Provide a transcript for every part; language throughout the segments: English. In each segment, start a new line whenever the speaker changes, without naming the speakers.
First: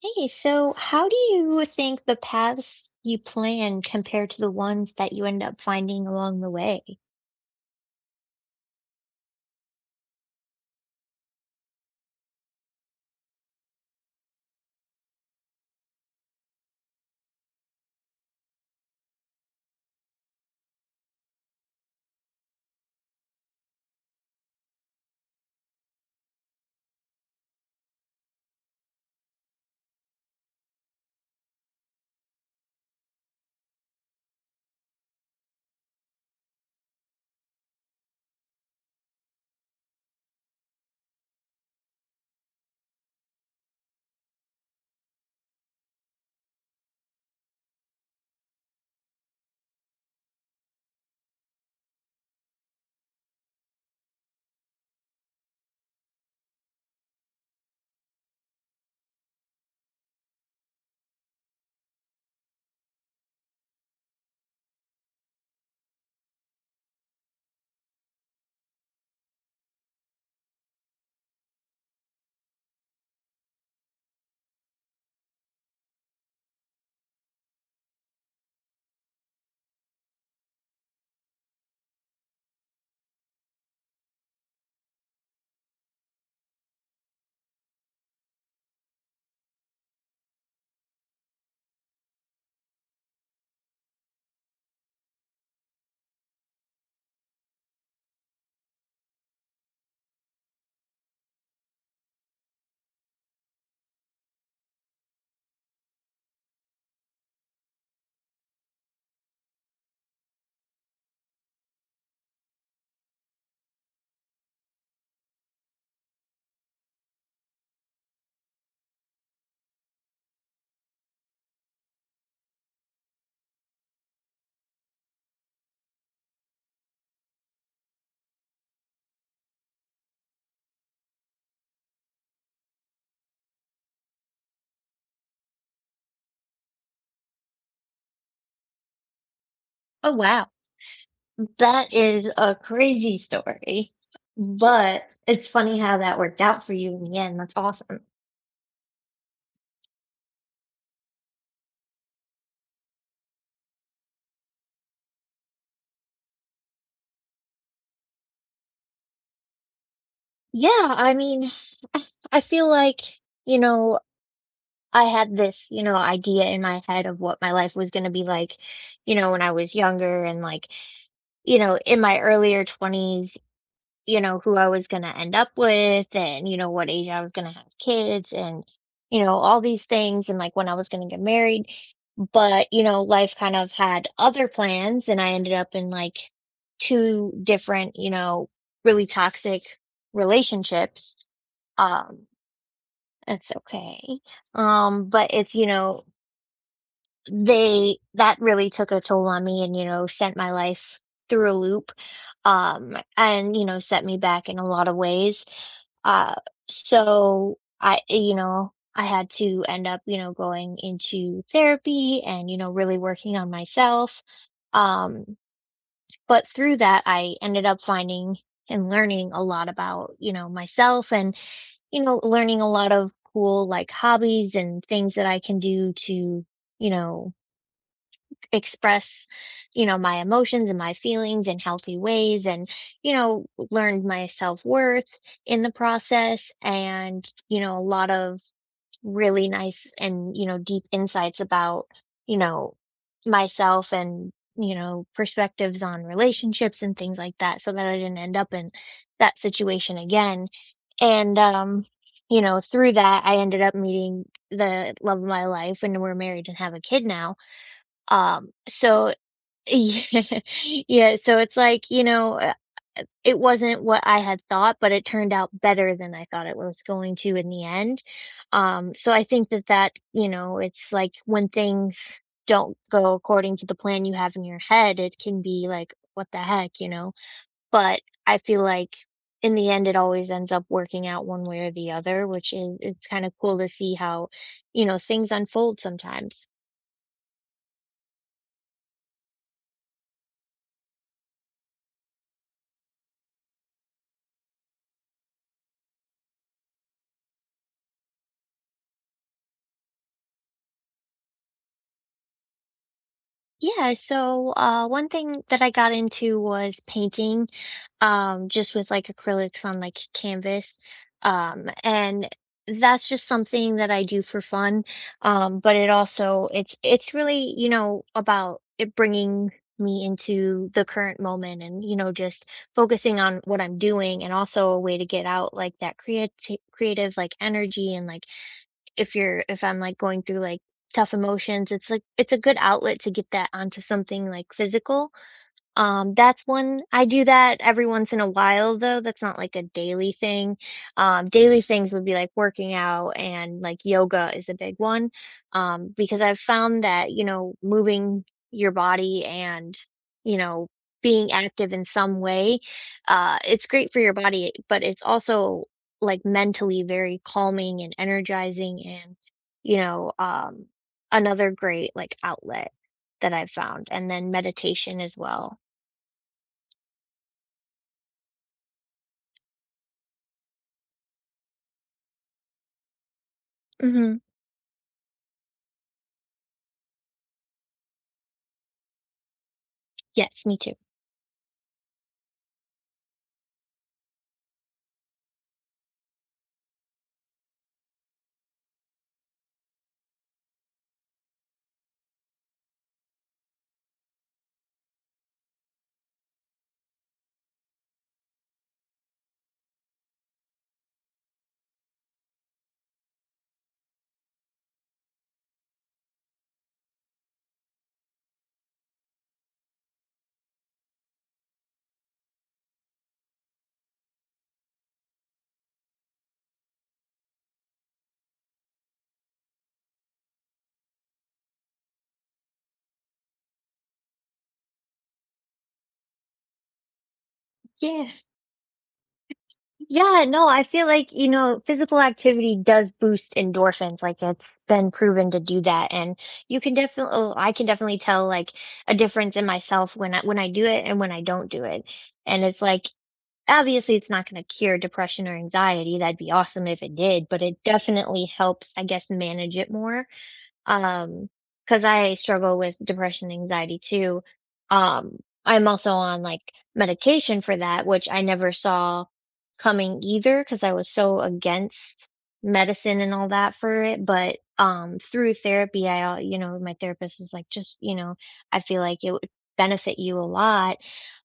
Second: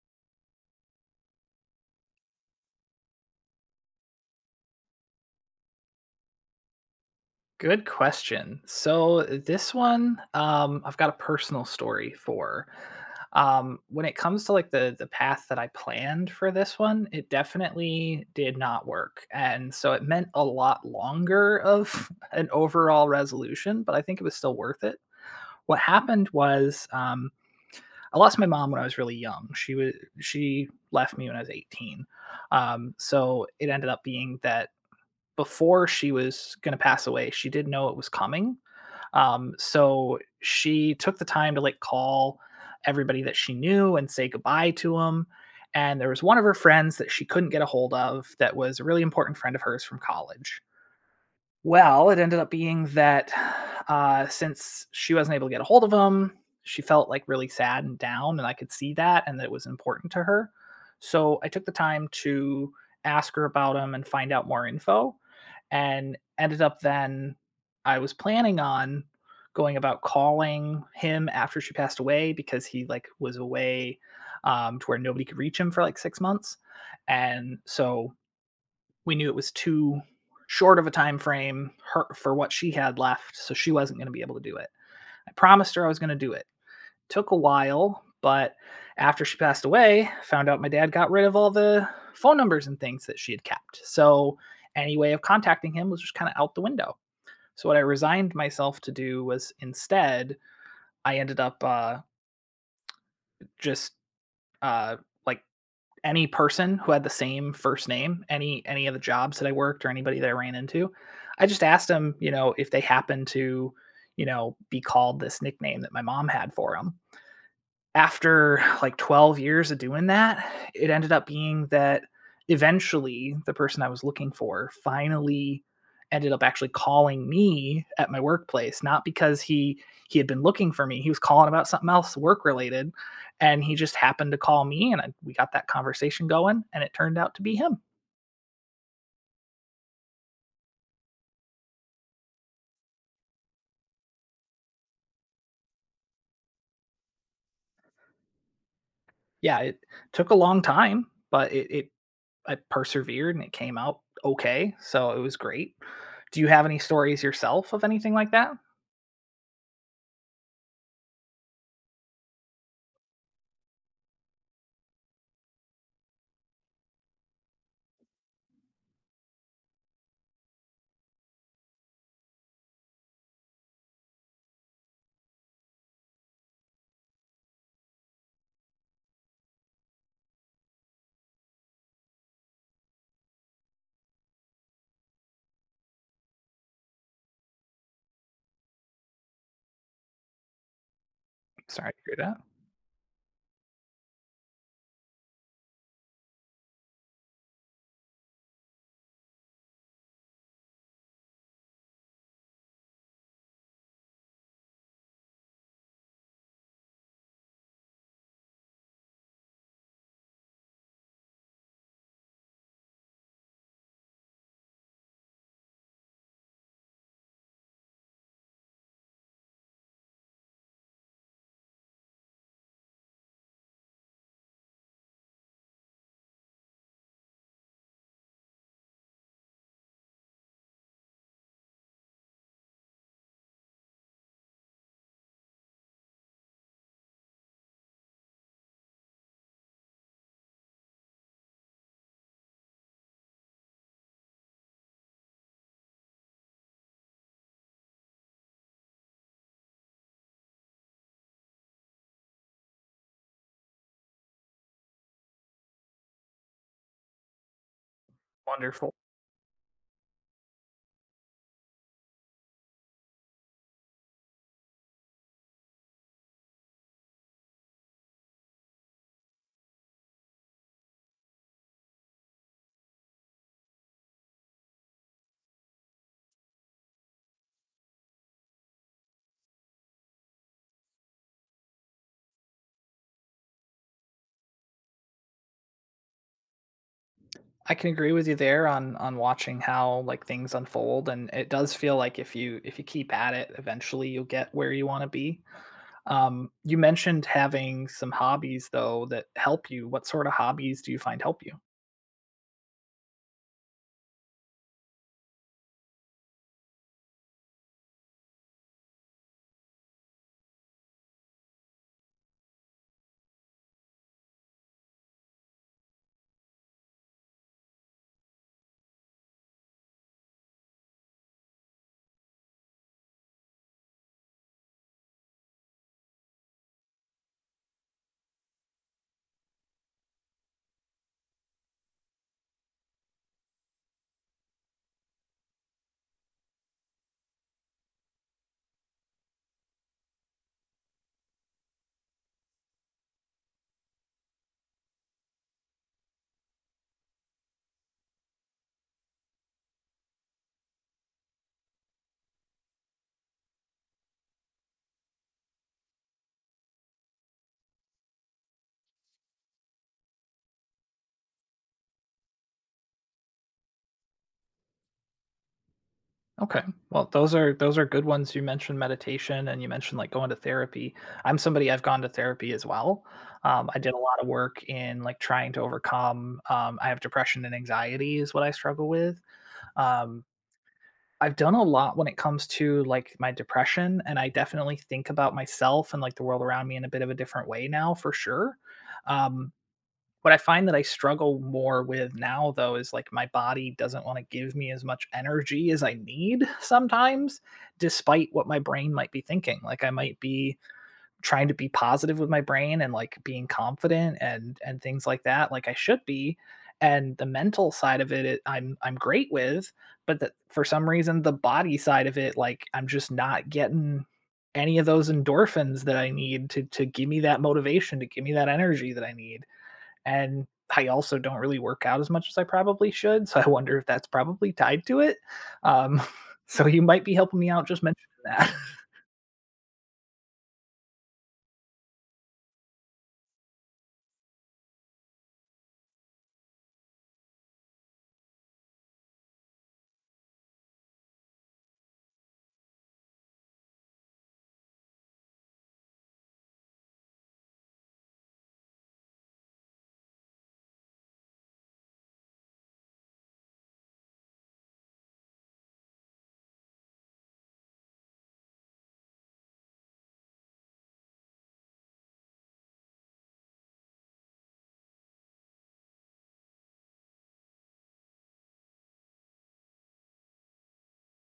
Hey, so how do you think the paths you plan compare to the ones that you end up finding along the way?
Good question. So this one, I've got a personal story for. When it comes to like the path that I planned for this one, it definitely did not work, and so it meant a lot longer of an overall resolution. But I think it was still worth it. What happened was I lost my mom when I was really young. She left me when I was 18. So it ended up being that before she was going to pass away, she did know it was coming. So she took the time to like call everybody that she knew and say goodbye to them. And there was one of her friends that she couldn't get a hold of that was a really important friend of hers from college. Well, it ended up being that since she wasn't able to get a hold of him, she felt like really sad and down, and I could see that and that it was important to her. So I took the time to ask her about him and find out more info, and ended up then I was planning on going about calling him after she passed away because he like was away to where nobody could reach him for like 6 months, and so we knew it was too short of a time frame her, for what she had left, so she wasn't going to be able to do it. I promised her I was going to do it. Took a while, but after she passed away, found out my dad got rid of all the phone numbers and things that she had kept. So any way of contacting him was just kind of out the window. So what I resigned myself to do was instead I ended up just uh, like any person who had the same first name, any of the jobs that I worked or anybody that I ran into. I just asked them, you know, if they happened to, you know, be called this nickname that my mom had for them after like 12 years of doing that, it ended up being that eventually the person I was looking for finally ended up actually calling me at my workplace not because he had been looking for me he was calling about something else work related and he just happened to call me and I, we got that conversation going and it turned out to be him.
Oh, wow. That is a crazy story, but it's funny how that worked out for you in the end. That's awesome.
Yeah, it took a long time but it I persevered and it came out okay, so it was great. Do you have any stories yourself of anything like that?
Yeah, I mean, I I feel like, you know, I had this, you know, idea in my head of what my life was going to be like, you know, when I was younger and like, you know, in my earlier 20s, you know, who I was gonna end up with and, you know, what age I was gonna have kids and, you know, all these things and like when I was gonna get married. But, you know, life kind of had other plans and I ended up in like two different, you know, really toxic relationships.
Sorry to hear
Um,
that.
that's okay. But it's, you know, they that really took a toll on me and you know sent my life through a loop and you know set me back in a lot of ways uh so I you know I had to end up you know going into therapy and you know really working on myself um but through that I ended up finding and learning a lot about you know myself and you know learning a lot of cool like hobbies and things that I can do to you know express you know my emotions and my feelings in healthy ways and you know learned my self-worth in the process and you know a lot of really nice and you know deep insights about you know myself and you know perspectives on relationships and things like that so that I didn't end up in that situation again and you know through that I ended up meeting the love of my life and we're married and have a kid now
Wonderful.
so yeah. Yeah, so it's like, you know, it wasn't what I had thought, but it turned out better than I thought it was going to in the end. So I think that that, you know, it's like when things don't go according to the plan you have in your head, it can be like, what the heck, you know? But I feel like in the end, it always ends up working out one way or the other, which is it's kind of cool to see how, you know, things unfold sometimes.
I can agree with you there on watching how like things unfold and it does feel like if you keep at it eventually you'll get where you want to be. You mentioned having some hobbies though that help you. What sort of hobbies do you find help you?
Yeah, so one thing that I got into was painting, just with like acrylics on like canvas. And that's just something that I do for fun. But it also it's really, you know, about it bringing me into the current moment and, you know, just focusing on what I'm doing and also a way to get out like that creative like energy and like if I'm, like, going through, like, tough emotions, it's, like it's a good outlet to get that onto something, like, physical that's one I do that every once in a while though, that's not like a daily thing. Daily things would be like working out and like yoga is a big one. Because I've found that, you know, moving your body and, you know, being active in some way, it's great for your body, but it's also like mentally very calming and energizing and, you know, another great like outlet that I've found. And then meditation as well.
Okay. Well, those are good ones. You mentioned meditation and you mentioned like going to therapy. I'm somebody I've gone to therapy as well. I did a
Mhm.
lot of work in like trying to overcome. I have depression and anxiety is what I struggle with. Um,
Yes, me too.
I've done a lot when it comes to like my depression, and I definitely think about myself and like the world around me in a bit of a different way now, for sure. Um, what I find that I struggle more with now, though, is like my body doesn't want to give me as much energy as I need sometimes, despite what my brain might be thinking. Like I might be trying to be positive with my brain and like being confident and things like that, like I should be. And the mental side of it, I'm great with, but that for some reason the body side of it, like I'm just not getting any of those endorphins that I need to give me that motivation, to give me that energy that I need and I also don't really work out as much as I probably should. So I wonder if that's probably tied to it. Um, so you might be helping me out just mentioning
Yeah.
that.
Yeah, no, I feel like, you know, physical activity does boost endorphins. Like it's been proven to do that. And you can definitely, oh, I can definitely tell like a difference in myself when I do it and when I don't do it. And it's like obviously it's not going to cure depression or anxiety. That'd be awesome if it did, but it definitely helps, I guess, manage it more. Um, because I struggle with depression, anxiety too. Um, I'm also on like medication for that, which I never saw coming either, because I was so against medicine and all that for it. But through therapy, you know, my therapist was like, just, you know, I feel like it would benefit you a lot.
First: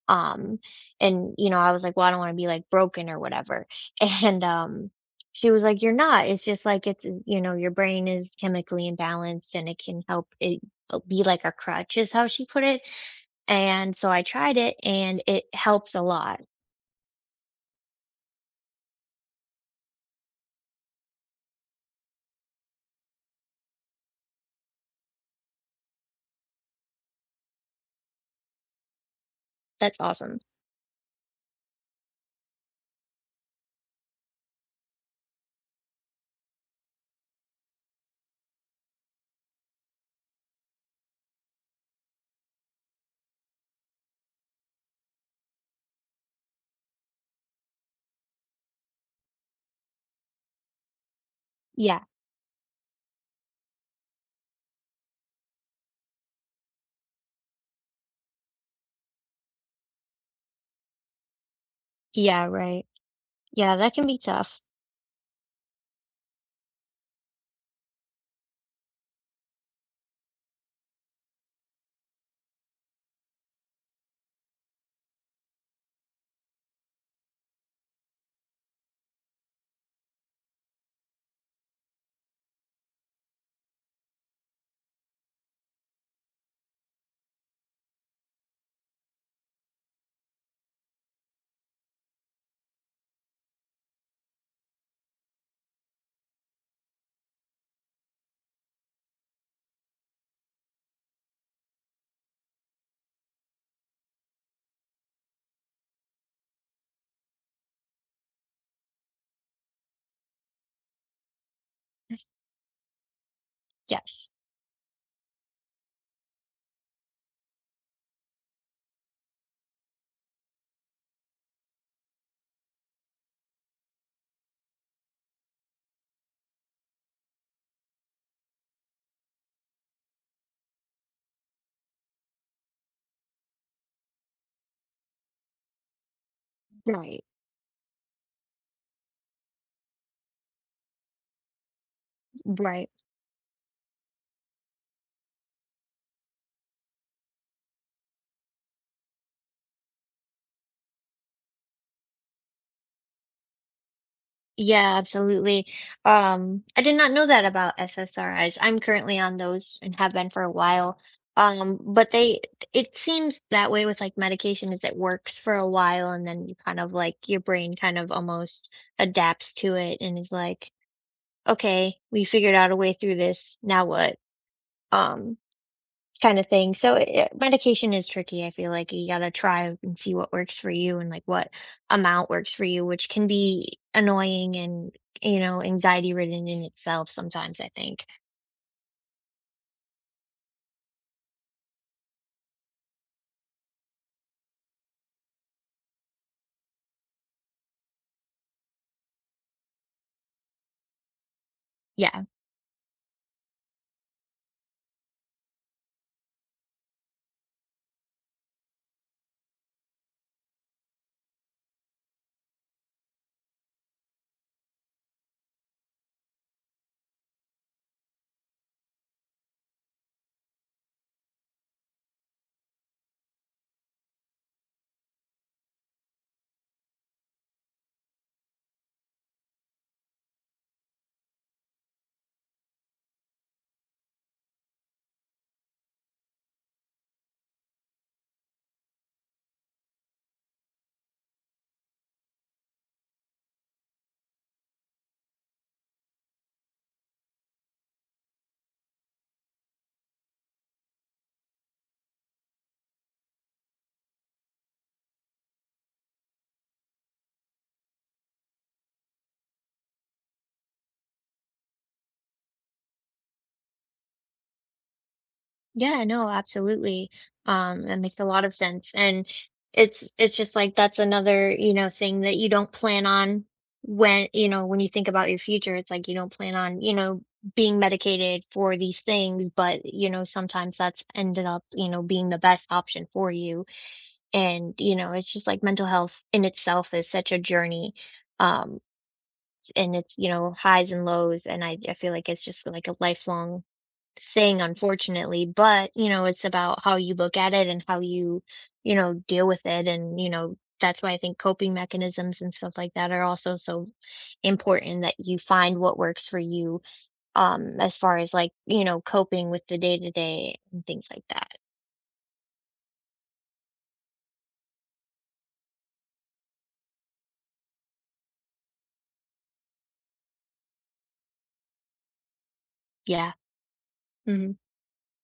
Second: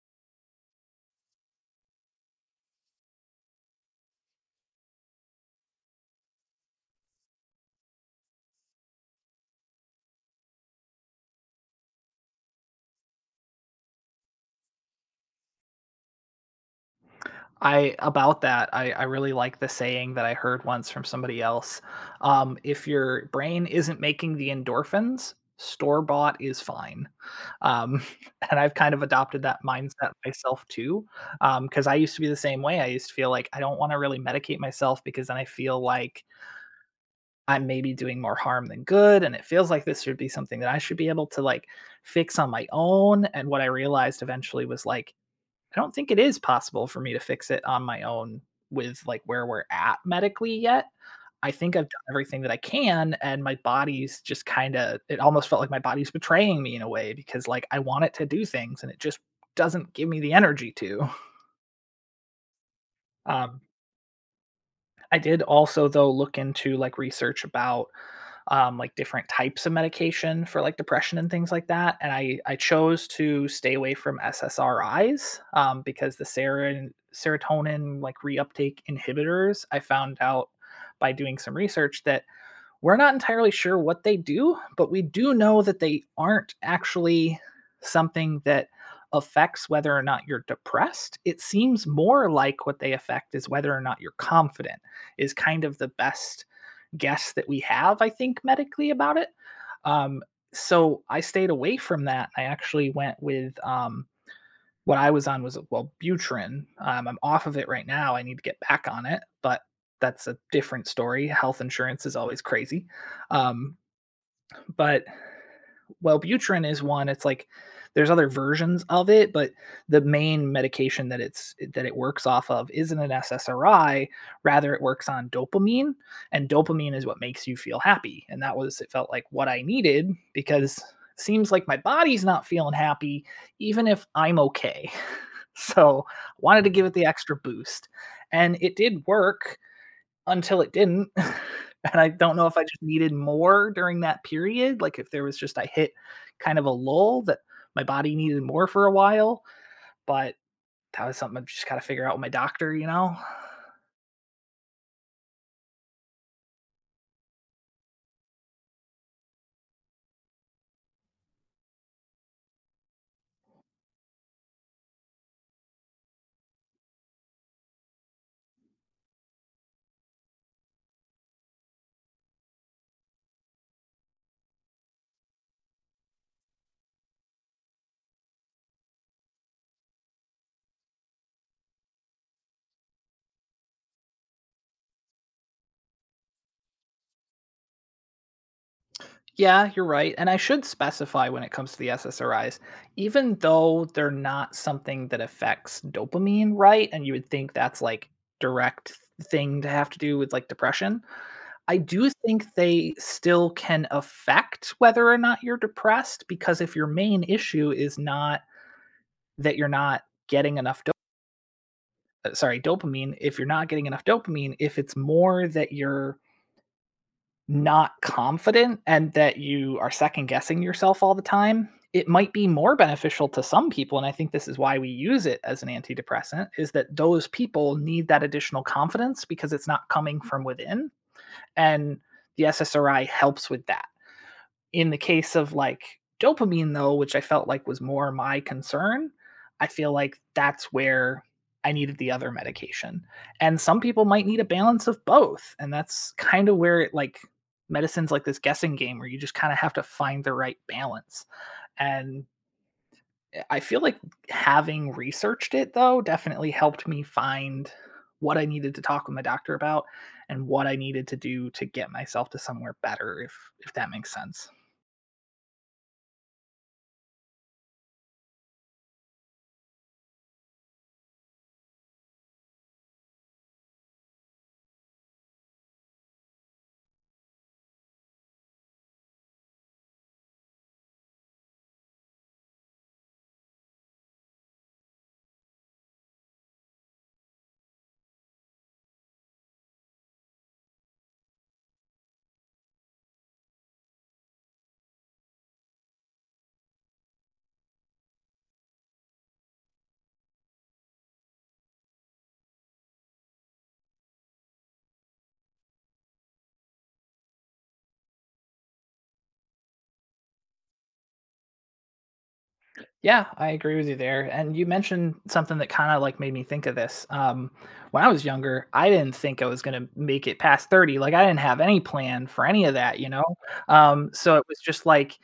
Um, and you know, I was like, well, I don't want to be like broken or whatever. And she was like, "You're not, it's just like it's you know, your brain is chemically imbalanced and it can help it be like a crutch," is how she put it, and so I tried it and it helps a lot.
I about that. I really like the saying that I heard once from somebody else. If your brain isn't making the endorphins, store bought is fine. Um, and I've kind of adopted that
That's
mindset
awesome.
myself too. Because I used to be the same way. I used to feel like I don't want to really medicate myself because then I feel like I'm maybe doing more harm than good. And it feels like this should be something that I should be able to like fix on my own. And what I realized eventually was like, I don't think it is possible for me to fix it on my own with like where we're at medically yet. I think I've
Yeah.
done everything that I can. And my body's just kind of, it almost felt like my body's betraying me in a way because like I want it to do things and it just doesn't give me the energy to.
Yeah, right.
Um,
Yeah, that can be tough.
I did also, though, look into like research about like different types of medication for like depression and things like that. And I chose to stay away from SSRIs because the serotonin like reuptake inhibitors. I found out by doing some research that we're not entirely sure what they do, but we do know that they aren't actually something that affects whether or not you're depressed. It seems more like what they affect is whether or not you're confident, is kind of the best guess that we have, I think, medically about it. Um, so I stayed away from that. I actually went with what I was on was Wellbutrin, I'm off of it right now, I need to get back on it, but that's a different story, health insurance is always crazy, um,
Yes.
but Wellbutrin is one. It's like there's other versions of it, but the main medication that it works off of isn't an SSRI. Rather, it works on dopamine, and dopamine is what makes you feel happy. And that was it felt like what I needed because it seems like my body's not feeling happy, even if I'm okay. So I wanted to give it the
Right.
extra boost. And it did work. Until it didn't, and I don't know if I just
Right.
needed more during that period, like, if there was just I hit kind of a lull that my body needed more for a while, but that was something I just gotta figure out with my doctor, you know?
Yeah, absolutely. I did not know that about SSRIs. I'm currently on those and have been for a while. Um, but they, it seems that way with like medication is it works for a while and then you kind of like your brain kind of almost adapts to it and is like, okay, we figured out a way through this. Now what? Um, Kind of thing. So it, medication is tricky. I feel like you gotta try and see what works for you and like what amount works for you, which can be annoying and you know anxiety ridden in itself sometimes. I think.
Yeah, you're right, and I should specify when it comes to the SSRIs, even though they're not something that affects dopamine, right? And you would think that's, like, direct thing to have to do with, like, depression. I do
Yeah.
think they still can affect whether or not you're depressed, because if your main issue is not that you're not getting enough dopamine, if you're not getting enough dopamine, if it's more that you're not confident and that you are second guessing yourself all the time, it might be more beneficial to some people, and I think this is why we use it as an antidepressant, is that those people need that additional confidence because it's not coming from within, and the SSRI helps with that. In the case of like dopamine, though, which I felt like was more my concern, I feel like that's where I needed the other medication. And some people might need a balance of both. And that's kind of where it like medicine's like this guessing game where you just kind of have to find the right balance. And I feel like having researched it though definitely helped me find what I needed to talk with my doctor about and what I needed to do to get myself to somewhere better if that makes sense.
Yeah, no, absolutely. That makes a lot of sense. And it's just like that's another, you know, thing that you don't plan on when, you know, when you think about your future, it's like you don't plan on, you know, being medicated for these things, but you know, sometimes that's ended up, you know, being the best option for you. And, you know, it's just like mental health in itself is such a journey. Um, and it's, you know, highs and lows. And I feel like it's just like a lifelong thing, unfortunately, but, you know, it's about how you look at it and how you, you know, deal with it. And, you know, that's why I think coping mechanisms and stuff like that are also so important that you find what works for you as far as like, you know, coping with the day to day and things like that.
Yeah, I agree with you there. And you mentioned something that kind of like made me think of this. When I was younger, I didn't think I was going to make it past 30. Like, I didn't have any plan for any of that, you know?
Yeah.
So it
hmm
was just like,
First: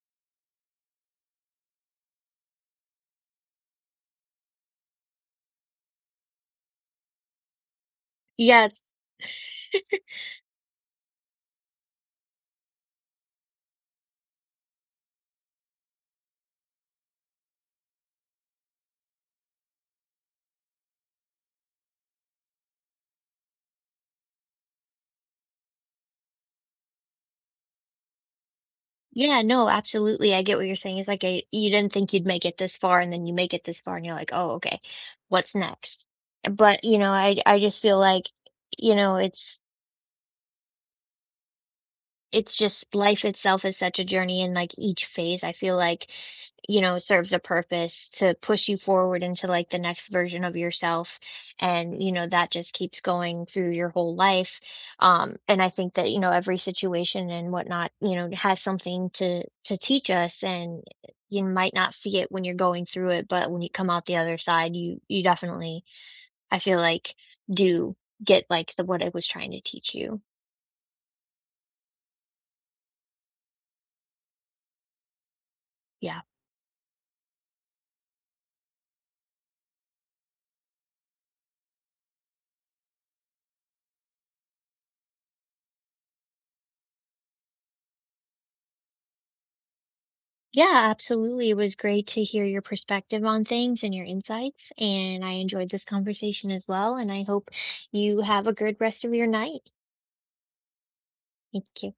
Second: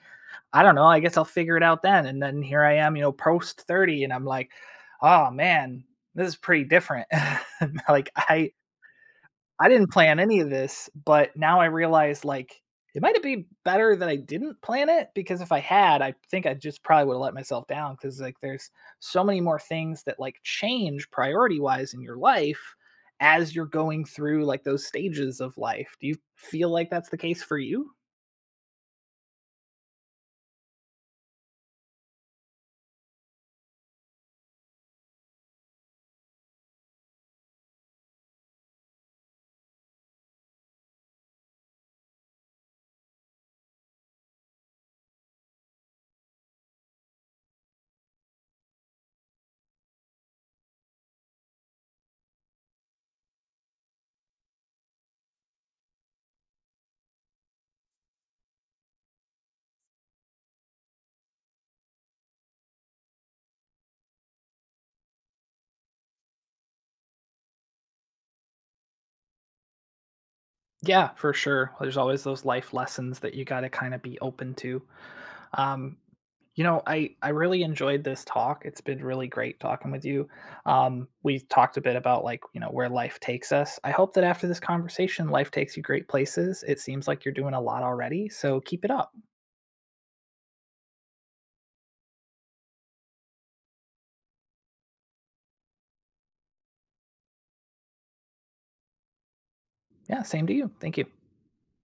I don't know, I guess I'll figure it out then. And then here I am, you know, post 30, and I'm like, oh man, this is pretty different. like,
Yeah, it's
I didn't plan any of this, but now I realize like it might have been better that I didn't plan it because if I had, I think I just probably would have let myself down because like there's so many more things that like change priority wise in your life as you're going through like those stages of life. Do you feel like that's the case for you?
yeah, no, absolutely. I get what you're saying. It's like a, you didn't think you'd make it this far and then you make it this far and you're like, "Oh, okay. What's next?" But, you know, I just feel like you know, it's just life itself is such a journey and like each phase I feel like you know serves a purpose to push you forward into like the next version of yourself and you know that just keeps going through your whole life and I think that you know every situation and whatnot you know has something to teach us and you might not see it when you're going through it but when you come out the other side you definitely I feel like do get like the what it was trying to teach you
Yeah, for sure. There's always those life lessons that you got to kind of be open to. Um,
yeah.
you know, I really enjoyed this talk. It's been really great talking with you. We talked a bit about like you know where life takes us. I hope that after this conversation, life takes you great places. It seems like you're doing a lot already, so keep it up.
Yeah, absolutely. It was great to hear your perspective on things and your insights. And I enjoyed this conversation as well. And I hope you have a good rest of your night.
Yeah, same to you. Thank you.
Thank you.